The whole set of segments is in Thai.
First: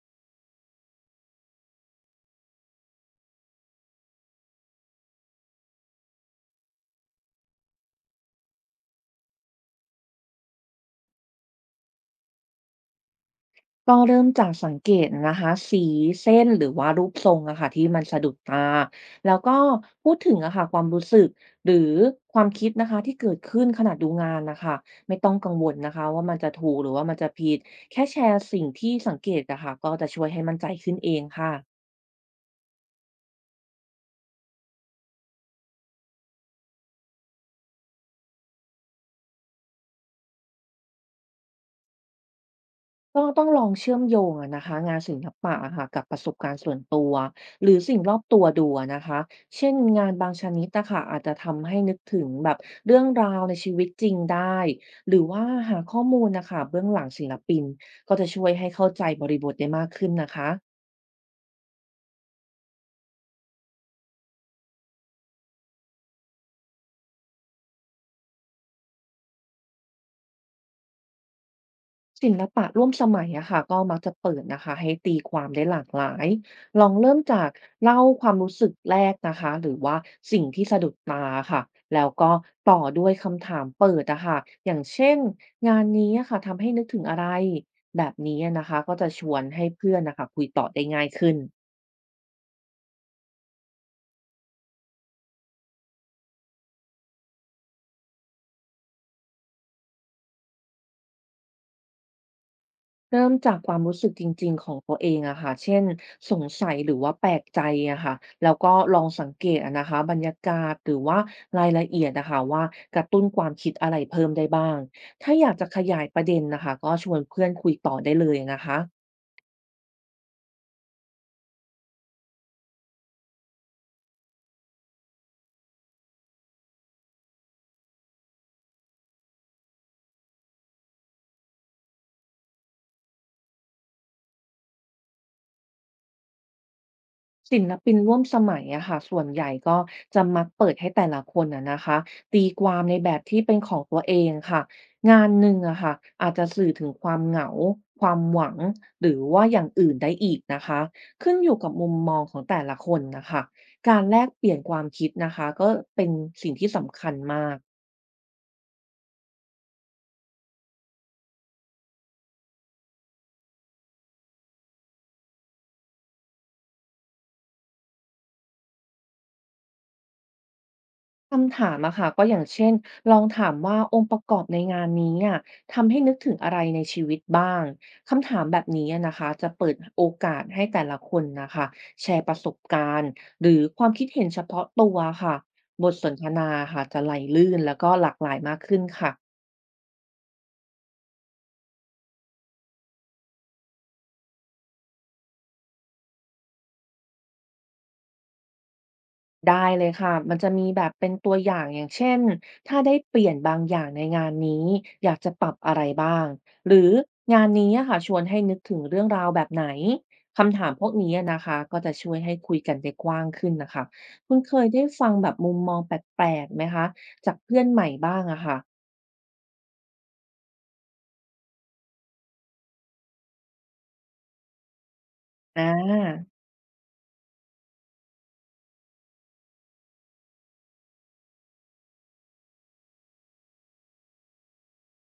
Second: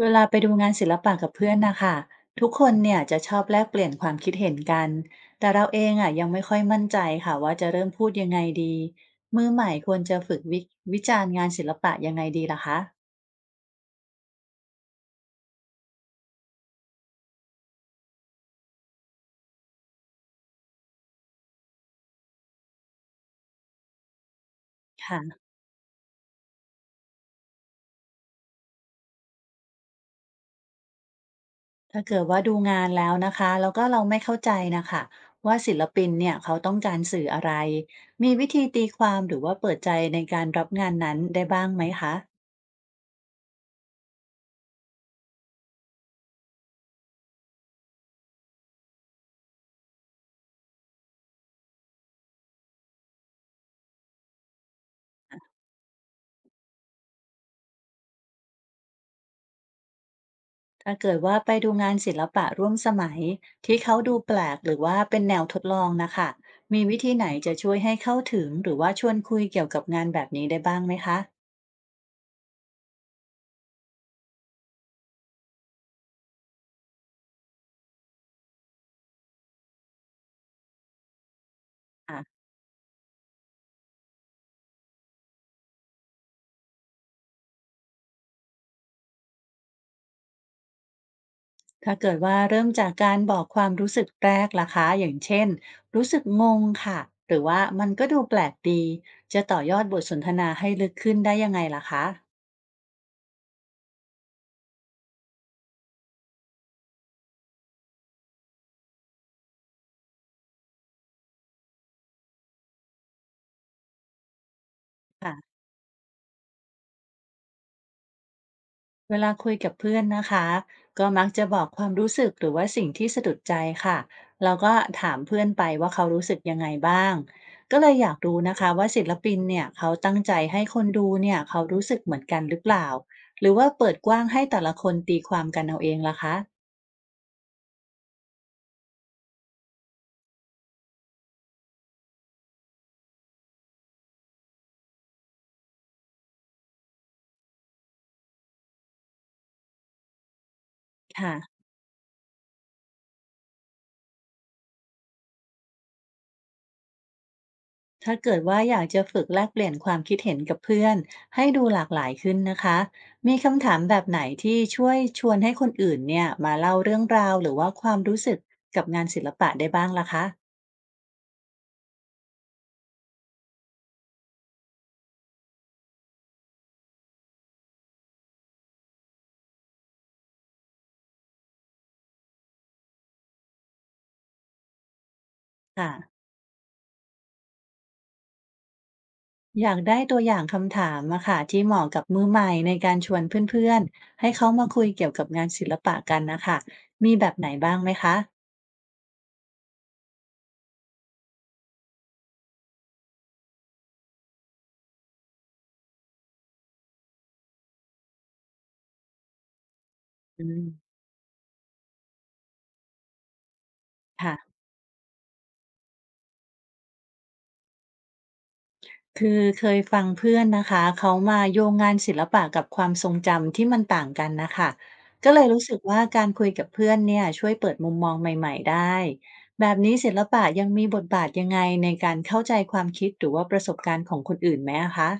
เวลาไปดูงานศิลปะกับเพื่อนนะคะทุกคนเนี่ยจะชอบแลกเปลี่ยนความคิดเห็นกันแต่เราเองอ่ะยังไม่ค่อยมั่นใจค่ะว่าจะเริ่มพูดยังไงดีมือใหม่ควรจะฝึกวจารณ์งานศิลปะยังไงดีล่ะคะก็เริ่มจากสังเกตนะคะสีเส้นหรือว่ารูปทรงอะค่ะที่มันสะดุดตาแล้วก็พูดถึงอะค่ะความรู้สึกหรือความคิดนะคะที่เกิดขึ้นขณะดูงานนะคะไม่ต้องค่ะกังวลนะคะว่ามันจะถูกหรือว่ามันจะผิดแค่แชร์สิ่งที่สังเกตอะค่ะก็จะช่วยให้มั่นใจขึ้นเองค่ะ ถ้าเกิดว่าดูงานแล้วนะคะแล้วก็เราไม่เข้าใจนะคะว่าศิลปินเนี่ยเขาต้องการสื่ออะไรมีวิธีตีความหรือว่าเปิดใจในการรับงานนั้นได้บ้างไหมคะ ก็ต้องลองเชื่อมโยงอะนะคะงานศิลปะอะค่ะกับประสบการณ์ส่วนตัวหรือสิ่งรอบตัวดูอะนะคะเช่นงานบางชนิดอะคะอาจจะทำให้นึกถึงแบบเรื่องราวในชีวิตจริงได้หรือว่าหาข้อมูลนะคะเบื้องหลังศิลปินก็จะช่วยให้เข้าใจบริบทได้มากขึ้นนะคะ ถ้าเกิดว่าไปดูงานศิลปะร่วมสมัยที่เขาดูแปลกหรือว่าเป็นแนวทดลองนะคะ มีวิธีไหนจะช่วยให้เข้าถึงหรือว่าชวนคุยเกี่ยวกับงานแบบนี้ได้บ้างไหมคะศิลปะร่วมสมัยอะค่ะก็มักจะเปิดนะคะให้ตีความได้หลากหลายลองเริ่มจากเล่าความรู้สึกแรกนะคะหรือว่าสิ่งที่สะดุดตาค่ะแล้วอ่ะก็ต่อด้วยคำถามเปิดอะค่ะอย่างเช่นงานนี้อะค่ะทำให้นึกถึงอะไรแบบนี้นะคะก็จะชวนให้เพื่อนนะคะคุยต่อได้ง่ายขึ้น ถ้าเกิดว่าเริ่มจากการบอกความรู้สึกแรกล่ะคะ อย่างเช่นรู้สึกงงค่ะ หรือว่ามันก็ดูแปลกดี จะต่อยอดบทสนทนาให้ลึกขึ้นได้ยังไงล่ะคะ เริ่มจากความรู้สึกจริงๆของตัวเองอะค่ะเช่นสงสัยหรือว่าแปลกใจอะค่ะแล้วก็ลองสังเกตอะนะคะบรรยากาศหรือว่ารายละเอียดนะคะว่ากระตุ้นความคิดอะไรเพิ่มได้บ้าง ถ้าอยากจะขยายประเด็นนะคะก็ชวนเพื่อนคุยต่อได้เลยนะคะ เวลาคุยกับเพื่อนนะคะก็มักจะบอกความรู้สึกหรือว่าสิ่งที่สะดุดใจค่ะแล้วก็ถามเพื่อนไปว่าเขารู้สึกยังไงบ้างก็เลยอยากรู้นะคะว่าศิลปินเนี่ยเขาตั้งใจให้คนดูเนี่ยเขารู้สึกเหมือนกันหรือเปล่าหรือว่าเปิดกว้างให้แต่ละคนตีความกันเอาเองล่ะคะศิลปินร่วมสมัยอะค่ะส่วนใหญ่ก็จะมักเปิดให้แต่ละคนอะนะคะตีความในแบบที่เป็นของตัวเองค่ะงานหนึ่งอะค่ะอาจจะสื่อถึงความเหงาความหวังหรือว่าอย่างอื่นได้อีกนะคะขึ้นอยู่ค่ะ กับมุมมองของแต่ละคนนะคะการแลกเปลี่ยนความคิดนะคะก็เป็นสิ่งที่สำคัญมาก ถ้าเกิดว่าอยากจะฝึกแลกเปลี่ยนความคิดเห็นกับเพื่อนให้ดูหลากหลายขึ้นนะคะมีคำถามแบบไหนที่ช่วยชวนให้คนอื่นเนี่ยมาเล่าเรื่องราวหรือว่าความรู้สึกกับงานศิลปะได้บ้างล่ะคะคำถามอะค่ะก็อย่างเช่นลองถามว่าองค์ประกอบในงานนี้อะทำให้นึกถึงอะไรในชีวิตบ้างคำถามแบบนี้อะนะคะจะเปิดโอกาสให้แต่ละคนนะคะแชร์ประสบการณ์หรือความคิดเห็นเฉพาะตัวค่ะบทสนค่ะทนาค่ะจะไหลลื่นแล้วก็หลากหลายมากขึ้นค่ะ อยากได้ตัวอย่างคำถามอะค่ะที่เหมาะกับมือใหม่ในการชวนเพื่อนๆให้เขามาคุยเกี่ยวกับงานศิลปะกันนะคะมีแบบไหนบ้างไหมคะได้เลยค่ะ มันจะมีแบบเป็นตัวอย่างอย่างเช่น ถ้าได้เปลี่ยนบางอย่างในงานนี้ อยากจะปรับอะไรบ้าง หรืองานนี้อะค่ะชวนให้นึกถึงเรื่องราวแบบไหน อืคำถามพวมกนี้อะนะคะก็จะช่วยให้คุยกันได้กว้างขึ้นนะคะคุณค่ะ เคยได้ฟังแบบมุมมองแปลกๆไหมคะ จากเพื่อนใหม่บ้างอะค่ะคือเคยฟังเพื่อนนะคะเขามาโยงงานศิลปะกับความทรงจำที่มันต่างกันนะคะก็เลยรู้อา สึกว่าการคุยกับเพื่อนเนี่ยช่วยเปิดมุมมองใหม่ๆได้แบบนี้ศิลปะยังมีบทบาทยังไงในการเข้าใจความคิดหรือว่าประสบการณ์ของคนอื่นไหมอะคะ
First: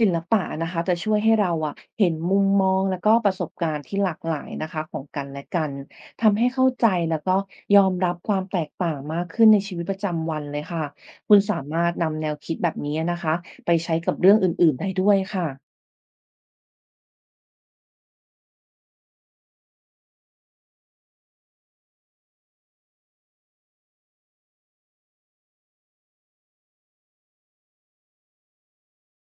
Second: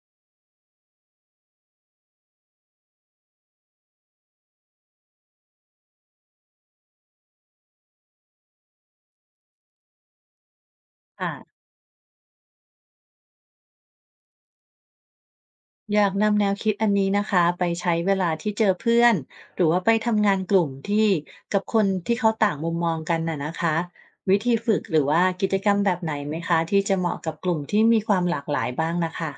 ศิลปะนะคะจะช่วยให้เราอะเห็นมุมมองแล้วก็ประสบการณ์ที่หลากหลายนะคะของกันและกันทำให้เข้าใจแล้วก็ยอมรับความแตกต่างมากขึ้นในชีวิตประจำวันเลยค่ะคุณค่ะ สามารถนำแนวคิดแบบนี้นะคะไปใช้กับเรื่องอื่นๆได้ด้วยค่ะ อยากนำแนวคิดอันนี้นะคะไปใช้เวลาที่เจอเพื่อนหรือว่าไปทำงานกลุ่มที่กับคนที่เขาต่างมุมมองกันน่ะนะคะวิธีฝึกหรือว่ากิจกรรมแบบไหนไหมคะที่จะเหมาะกับกลุ่มที่มีความหลากหลายบ้างนะคะ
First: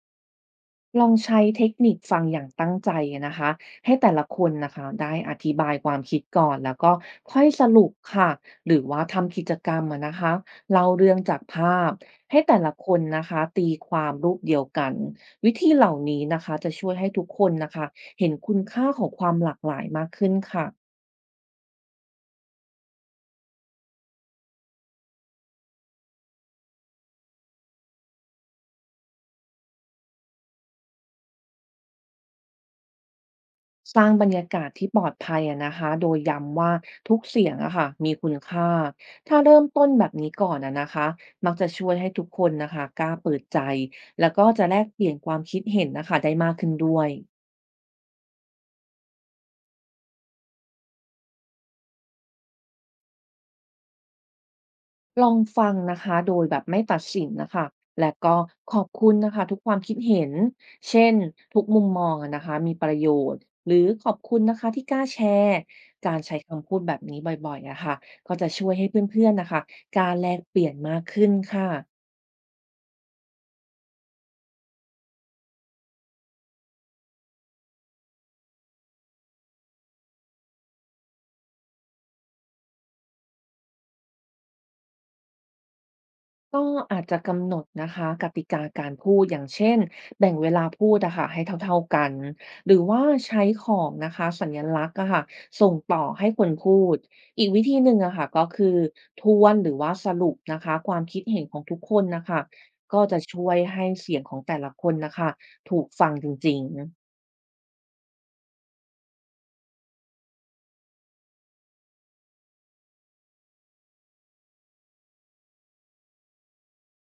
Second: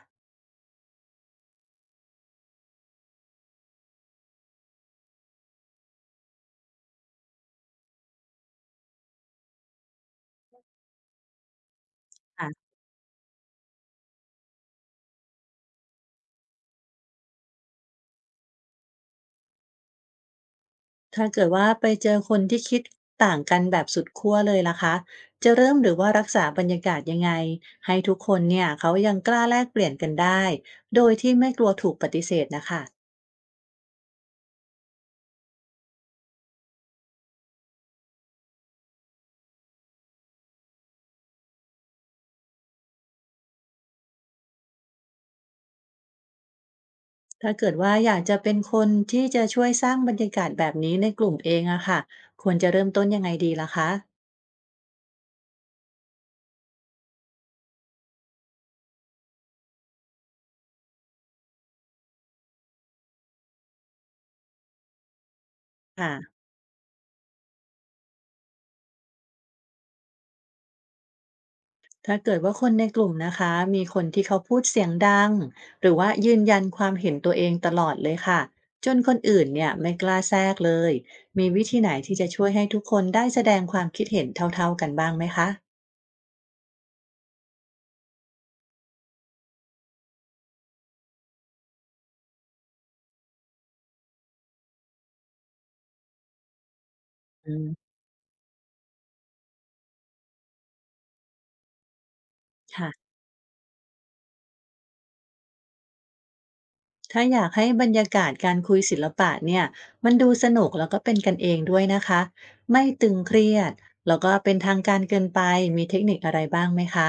ลองใช้เทคนิคฟังอย่างตั้งใจนะคะให้แต่ละคนนะคะได้อธิบายความคิดก่อนแล้วก็ค่อยสรุปค่ะหรือว่าทำกิจกรรมอะนะคะเล่าเรื่องจากภาพให้แต่ค่ะละคนนะคะตีความรูปเดียวกันวิธีเหล่านี้นะคะจะช่วยให้ทุกคนนะคะเห็นคุณค่าของความหลากหลายมากขึ้นค่ะ ถ้าเกิดว่าไปเจอคนที่คิดต่างกันแบบสุดขั้วเลยล่ะคะจะเริ่มหรือว่ารักษาบรรยากาศยังไงให้ทุกคนเนี่ยเขายังกล้าแลกเปลี่ยนกันได้โดยที่ไม่กลัวถูกปฏิเสธนะคะ สร้างบรรยากาศที่ปลอดภัยอะนะคะโดยย้ำว่าทุกเสียงอะค่ะมีคุณค่าถ้าเริ่มต้นแบบนี้ก่อนอะนะคะมักจะช่วยให้ทุกคนนะคะกล้าเปิดใจแล้วก็จะแลกเปลี่ยนความคิดเห็นนะคะได้มากขึ้นด้วย ถ้าเกิดว่าอยากจะเป็นคนที่จะช่วยสร้างบรรยากาศแบบนี้ในกลุ่มเองอะค่ะควรจะเริ่มต้นยังไงดีล่ะคะลองฟังนะคะโดยแบบไม่ตัดสินนะคะและก็ขอบคุณนะคะทุกความคิดเห็นเช่นทุกมุมมองอะนะคะมีประโยชน์หรือขอบคุณนะคะที่กล้าแชร์การใช้ค่ะคำพูดแบบนี้บ่อยๆอะค่ะก็จะช่วยให้เพื่อนๆนะคะกล้าแลกเปลี่ยนมากขึ้นค่ะ ถ้าเกิดว่าคนในกลุ่มนะคะมีคนที่เขาพูดเสียงดัง หรือว่ายืนยันความเห็นตัวเองตลอดเลยค่ะจนคนอื่นเนี่ยไม่กล้าแทรกเลย มีวิธีไหนที่จะช่วยให้ทุกคนได้แสดงความคิดเห็นเท่าๆกันบ้างไหมคะก็อาจจะกำหนดนะคะกติกาการพูดอย่างเช่นแบ่งเวลาพูดอะค่ะให้เท่าๆกันหรือว่าใช้ของนะคะสัญลักษณ์อะค่ะส่งต่อให้คนพูดอีกอืวิธีหมนึ่งอะค่ะก็คือทวนหรือว่าสรุปนะคะความคิดเห็นของทุกคนนะคะก็ค่ะ จะช่วยให้เสียงของแต่ละคนนะคะถูกฟังจริงๆ ถ้าอยากให้บรรยากาศการคุยศิลปะเนี่ยมันดูสนุกแล้วก็เป็นกันเองด้วยนะคะไม่ตึงเครียดแล้วก็เป็นทางการเกินไปมีเทคนิคอะไรบ้างไหมคะ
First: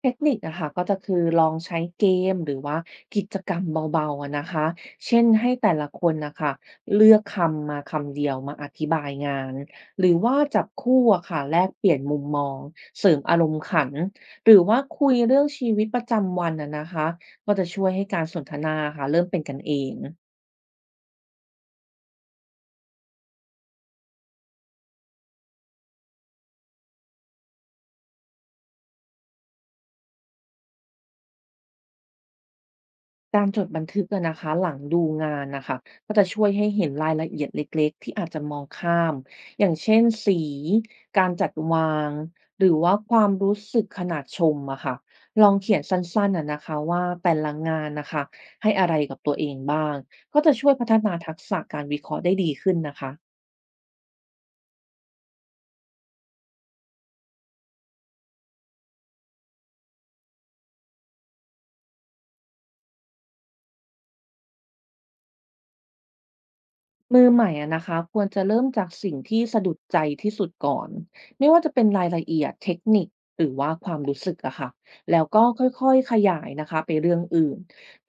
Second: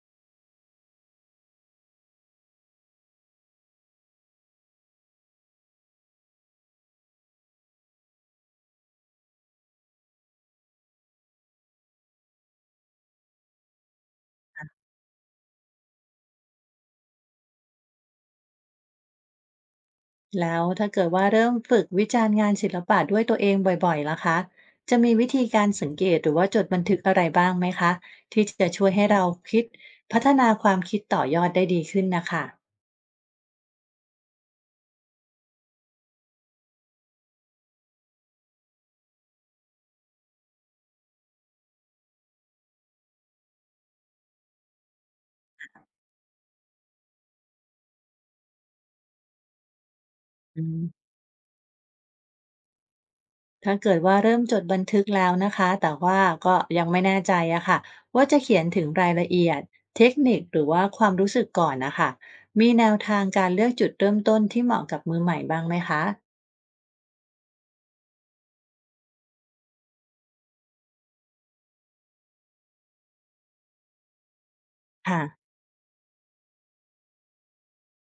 เทคนิคนะคะก็จะคือลองใช้เกมหรือว่ากิจกรรมเบาๆอะนะคะเช่นให้แต่ละคนนะคะเลือกคำมาคำเดียวมาอธิบายงานหรือว่าจับคู่อะค่ะแลกเปลี่ยนมุมมองเสริมอารมณ์ขันหรือว่าคุยเรื่องชีวิตประจำวันอะนะคะก็จะช่วยให้การสนทนาค่ะเริ่มเป็นกันเอง แล้วถ้าเกิดว่าเริ่มฝึกวิจารณ์งานศิลปะด้วยตัวเองบ่อยๆล่ะคะจะมีวิธีการสังเกตหรือว่าจดบันทึกอะไรบ้างไหมคะที่จะช่วยให้เราคิดพัฒนาความคิดต่อยอดได้ดีขึ้นนะคะการจดบันทึกอะนะคะหลังดูงานนะคะก็จะช่วยให้เห็นรายละเอียดเล็กๆที่อาจจะมองข้ามอย่างเช่นสีการจัดวางหรือว่าความรู้สึกขนาดชมอะค่ะลองเขียนสั้นๆอะนะคะว่าแต่ละงานนะคะให้อะไรกับตัวเองบ้างก็จะอืช่วยพัม ฒนาทักษะการวิเคราะห์ได้ดีขึ้นนะคะ ถ้าเกิดว่าเริ่มจดบันทึกแล้วนะคะแต่ว่าก็ยังไม่แน่ใจอะค่ะว่าจะเขียนถึงรายละเอียดเทคนิคหรือว่าความรู้สึกก่อนนะคะมีแนวทางการเลือกจุดเริ่มต้นที่เหมาะกับมือใหม่บ้างไหมคะมือใหม่อะนะคะควรจะเริ่มจากสิ่งที่สะดุดใจที่สุดก่อนไม่ว่าจะเป็นรายละเอียดเทคนิคหรือว่าความรู้สึกอะค่ะแล้ค่ะวก็ค่อยๆขยายนะคะไปเรื่องอื่น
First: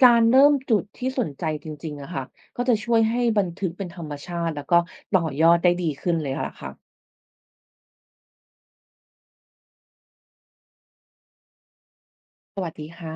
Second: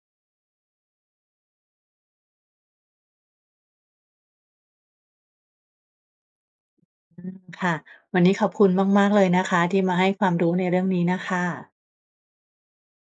การเริ่มจุดที่สนใจจริงๆอะค่ะก็จะช่วยให้บันทึกเป็นธรรมชาติแล้วก็ต่อยอดได้ดีขึ้นเลยล่ะค่ะอืมค่ะวันนี้ขอบคุณมากๆเลยนะคะที่มาให้ความรู้ในเรื่องนี้นะคะสวัสดีค่ะ